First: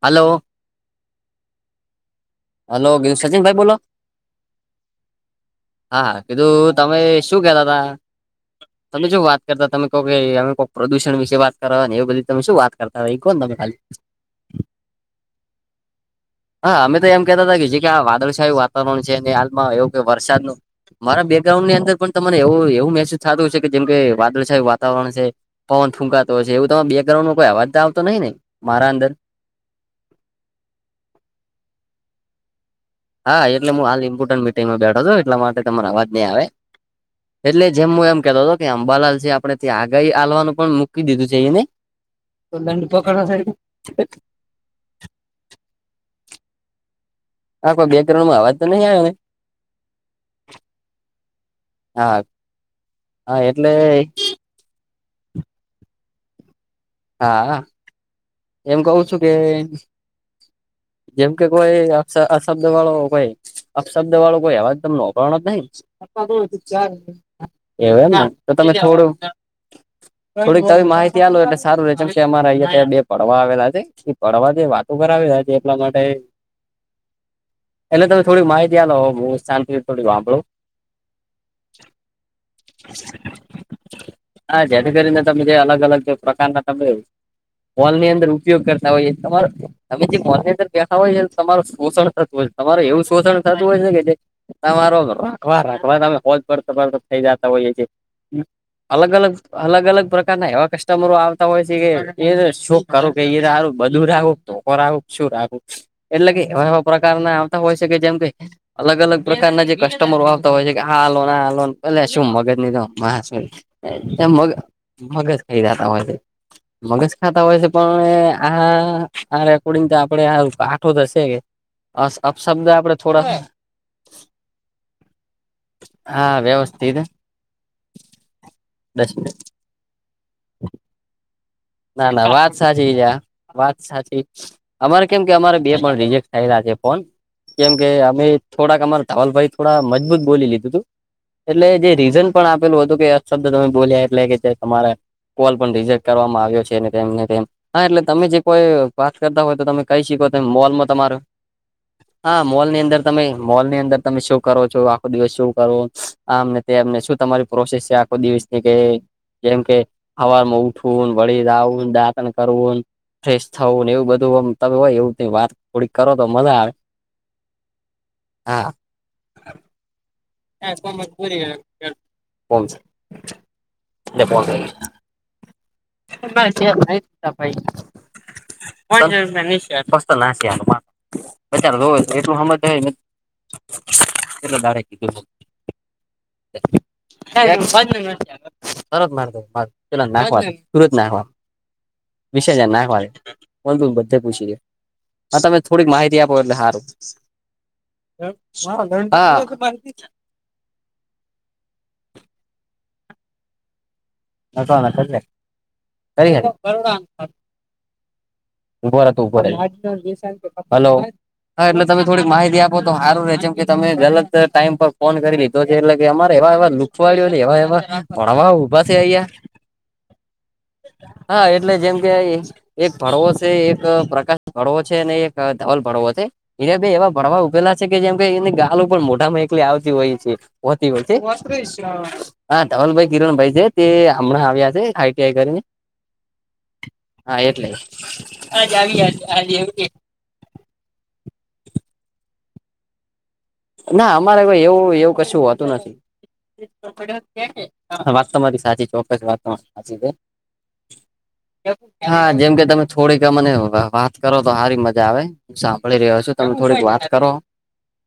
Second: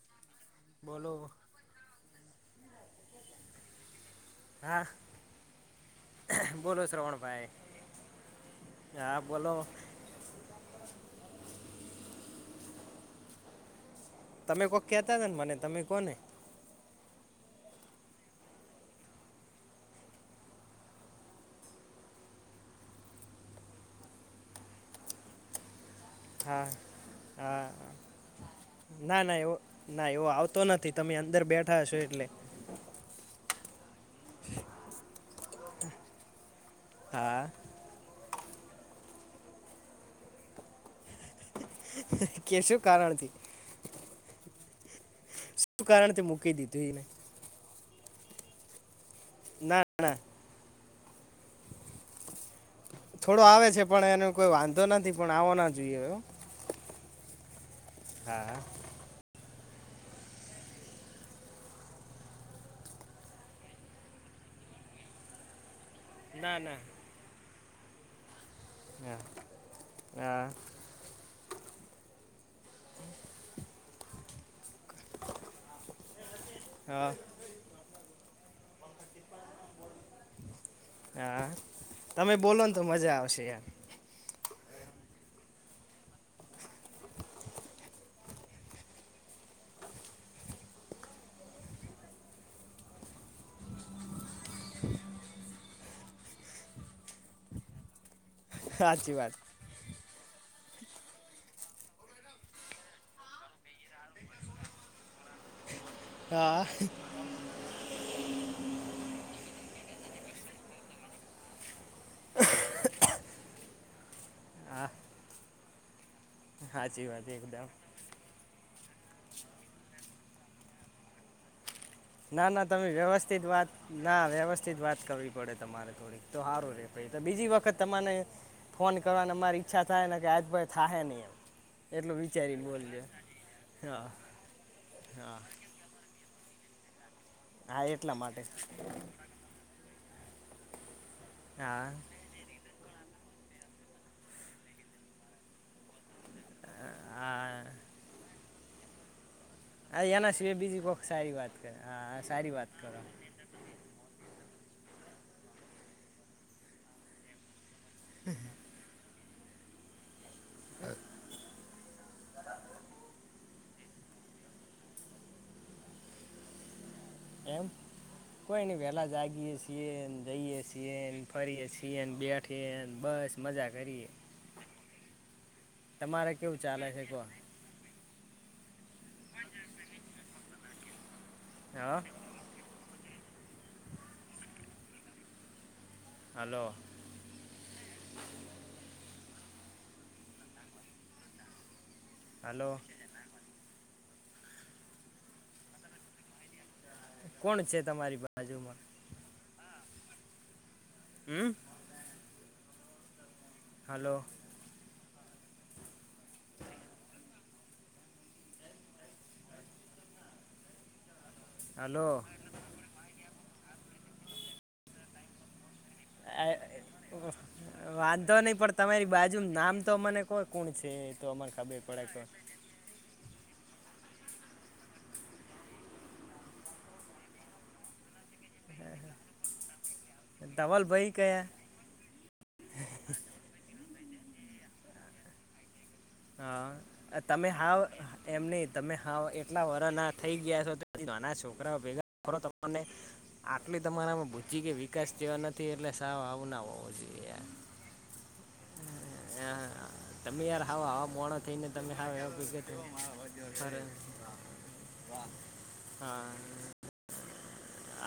હાલો. બોલો. હેલો ગિ સચિન ભાઈ બોલો. હા હાા કીધું બોલો તમે શું શ્રવણભાઈ કેતા તા હા બોલો તો કે અમે કો પ્રદુષણ વિશે વાત કરવા ને એ બધી તમે શું વાત કરતા હોય એ કો ને તમે ખાલી. તમે કોઈ કહેતા હતા ને મને તમે કોને હા અમે તો એમ કેહેતા હતા કે જે કે આ વાદળછાયું વાતાવરણ છે અને હાલમાં એવું કે વરસાદ નુ મારા બેકગ્રાઉન્ડ ની અંદર પણ તને એવું એવું મહેસુસ થતું હ છે કે જેમ કે વાદળછાય વાતાવરણ છે. પવન ફૂંકાતો હોય છે હા એવું તમે બેકગ્રાન્ડો કોઈ હા અવાજ આવતો નહીિ નને મારા અંદર ના ના એવો. ના એવો આવતો નથી તમે અંદર બેઠા હ છો એટલે હા એટલે હું હાલ ઇમ્પોર્ટન્ટ મિટિંગમાં બેઠો છ એટલા માટે તમાર અવાજ નહીં આવે હા એટલે જ જેમું એમ કેતો હતો કે અંબાલાલ છે આપડણે ત્યાં આગા હલવાનું પણ મૂકી દીધું છે એને કે તો શું દં પકડ કારણથી સારી એ. શ કારણ તે મુકે દીધુંને હા કોઈ બે કરોડમાં અવાજ તો નહીં આવેવે હા હા હા. હા થોડો આવે એટલે છે પણ એનો કોઈ વાંધો નથી પણ આવો ના જોઈએ એ. હા. હા. હું કઉ છું કે જેમ કે કોઈ આ શબ્દ વાળો મોબાઇલ. અપશબ્દ વાળો કોઈ અવાજ તમને નોકરનો જ નહી ના ના એ તો તમે થોડુંક હા હા થોડીક માહિતી આલો એટલે સારું રહે જેમ કે અમારા અયા બે ભણવા આવેલા છે પડવા જે વાતો કરાવેલા છે એટલા માટે હા એટલે તમે થોડી માહિતી આલો હ શાંતથી થોડી વાંભળું હા તમે બોલો ને તો મજા આવશે એમ હા જેથી કરીને તમે જે અલગ અલગ પ્રકારના તમે હોલ ની અંદર ઉપયોગ કરતા હોઈએ તમારો તમે જે હોલ ની અંદર બેઠા હોય છે તમારું શોષણ થતું હોય છે તમારું એવું શોષણ થતું હોય છે ને કે જે તમારો રાખવા રાખવા તમે હોજ પડતો પડતો થઈ જતા હોઈએ છીએ અલગ સાચી વાત અલગ અલગ અલગ પ્રકારના એવા કસ્ટમરો આવતા હોય છે કે એ [unintelligible] એટલે કે હા એવા એવા પ્રકારના તા હોય શકે જેમ કે અલગ અલગ પ્રકારના જે કસ્ટમરો આવતા હોય છે કે આ લોન આ લોન પેલે શું મગજ ની તો‌ [unintelligible] એ મગ મગજ ખાઈ જાતા હોય છે. હાચી વાત તા હોય એકદમ છે પણ આ આ રેકોર્ડિંગ તો આપડે આ આઠો થશે કે ના ના અપશબ્દ તમે આપડે થોડા વ્યવસ્થિત વાત ના વ્યવસ્થિત વાત કરવી પડે તમારે થોડી હા તો સારું રે વ્યવસ્થિત ભાઈ તો બીજી વખત તમાને ફોન દસ મિનિટ કરવાના મારી ચ્છા થાહે નક આજ પછી થાહે ની એમ ના એટલું ના વાત વિચારીને સાચી બોલજો છે આ વાત હા સાચી અમારે કેમ કે હા અમારે બે પણ રિજેક થયલા છે ફોન કેમ હા કે એટલા અમે માટે થોડાક અમારા ધાવલભાઈ થોડા મજબૂત બોલી લીધું હતું એટલે હા જે રીઝન આપેલું હતું કે અપશબ્દ તમે બોલ્યા એટલે કે તમારા કોલ પણ રિજેક્ટ કરવામાં આવ્યું છે ને તેમ ને તેમ હા એટલે તમે જે કો એ વાત કરતા હોય તો તમે હા કઈ શીખો એના ત સિવાય બીજી મોલમાં કોઈક તમાર સારી વાત કરે હા સારી મોલ વાત ની અંદર કરો તમે મોલ ની અંદર તમે શું કરો છો આખો દિવસ શું કરો આમને તેમને શું તમારી પ્રોસેસ છે આ ખો દિવસ કે જેમ કે હવારમાં ઉઠવું વળી જાઉન દાતણ કરવુ ફ્રેશ થવું ને એવું બધુંમ તમે હોય એવું વાત થોડીક કરો તો મજા આવે એમ કોઈ હા નહી વહેલા જાગીએે છે. છીએન જઈએ છીએન ફરીએ છીએન બેઠીએ બસ મજા કરીએ તમારે કેવું ચાલે છે કહો [unintelligible] [unintelligible] હા [unintelligible] હલો [unintelligible] [unintelligible] હલો અ તમે થોડીક માહિતી આપો એટલે કોણ છે તમારી બાજુમાં સારું [unintelligible] હમ હલો [unintelligible] ઉભો રે તું ઉભો રે હાલો હા એટલે તમે હલો થોડીક માહિતી આપો તો સારું રહે છેમ કે તમે ગલત ટાઈમ પર ફોન કરી લીધો છે એટલે અમારે એવા એવા લુખવાળો ને એવા એવા વાંધો ભડવાઓ નહીં પણ ઉભા છે તમારી અહિયાં બાજુ નામ તો અને કોઈ કોણ છે તો હા અમારે એટલે ખાબર જેમ પડે કે એક ભડવો છે, એક પ્રકાશ ભડવો છે, અને એક ધવલ ભડવો છે. એ બે એવા ભડવા ઉભેલા છે કે જેમ કે એની ગાલું પણ મોટામાં એકલી આવતી હોય છે. તો હોતી હોય ધવલભાઈ છે કયા હા ધવલભાઈ કિરણ ભાઈ છે. તે હમણાં આવ્યા છે આઈ. ટી. આઈ કરીને હા હા તમે એટલે હાવ એમ નહી તમે હાવ એટલા વર ના થઈ ગયા છે તથી નાના છોકરાઓ ભેગારો તમને આટલી ના તમારામાં અમારે કોઈ ભુ્ચી કે એવું વિકાસ એવું જેવા કશું નથી હોતું એટલે સાવ આવના હોવો જોઈએ. વાત તમારી સાચી ચોક્કસ વાત તમારી હા, સાચી છે. તમે યાર હાવ આવા મોણો થઈને તમે [unintelligible] હાવ હા એવા જેમ ભેગા કે તમે થોડીક મને થઈને અરે, વાત કરો તો સારી મજા આવે સા મળી રહ્યો છો હા તમે થોડીક વાત કરો.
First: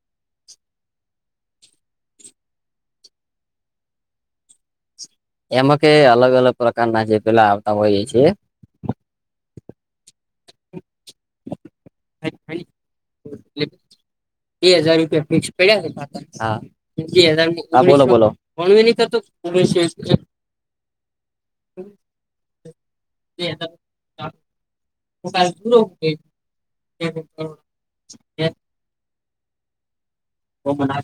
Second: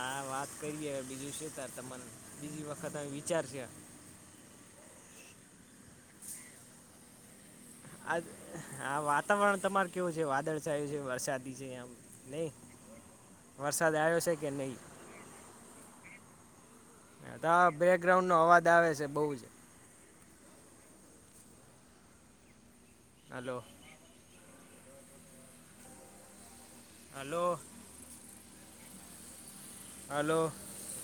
આ વાત કરીએ બીજું છે ત તને બીજી વખત વિચાર છે. એમાં કે અલગ અલગ પ્રકારના જે પેલા. હોઈએ આ છીએ. હા વાતાવરણ તમાર કેવું છે વાદળછાયું છે વરસાદી છે આમ નહી. એટલે બે હજાર રૂપિયા ફિક્સ પડ્યા હા બે તો હજારની. હા બોલો બોલો બેકગ્રાઉન્ડનો અવાજ આવે છે બહુ જ [unintelligible] [inaudible] હાલો! હલો [unintelligible] હલો [unintelligible] મારે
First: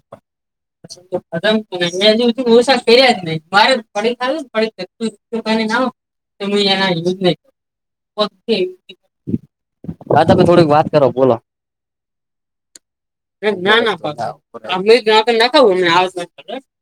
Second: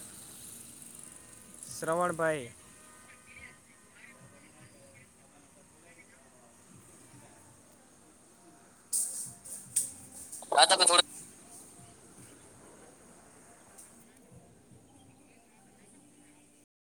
શ્રવણભાઈ [unintelligible] આ તમે હા થોડીક વાત થોડી કરો બોલો. ના ના [unintelligible]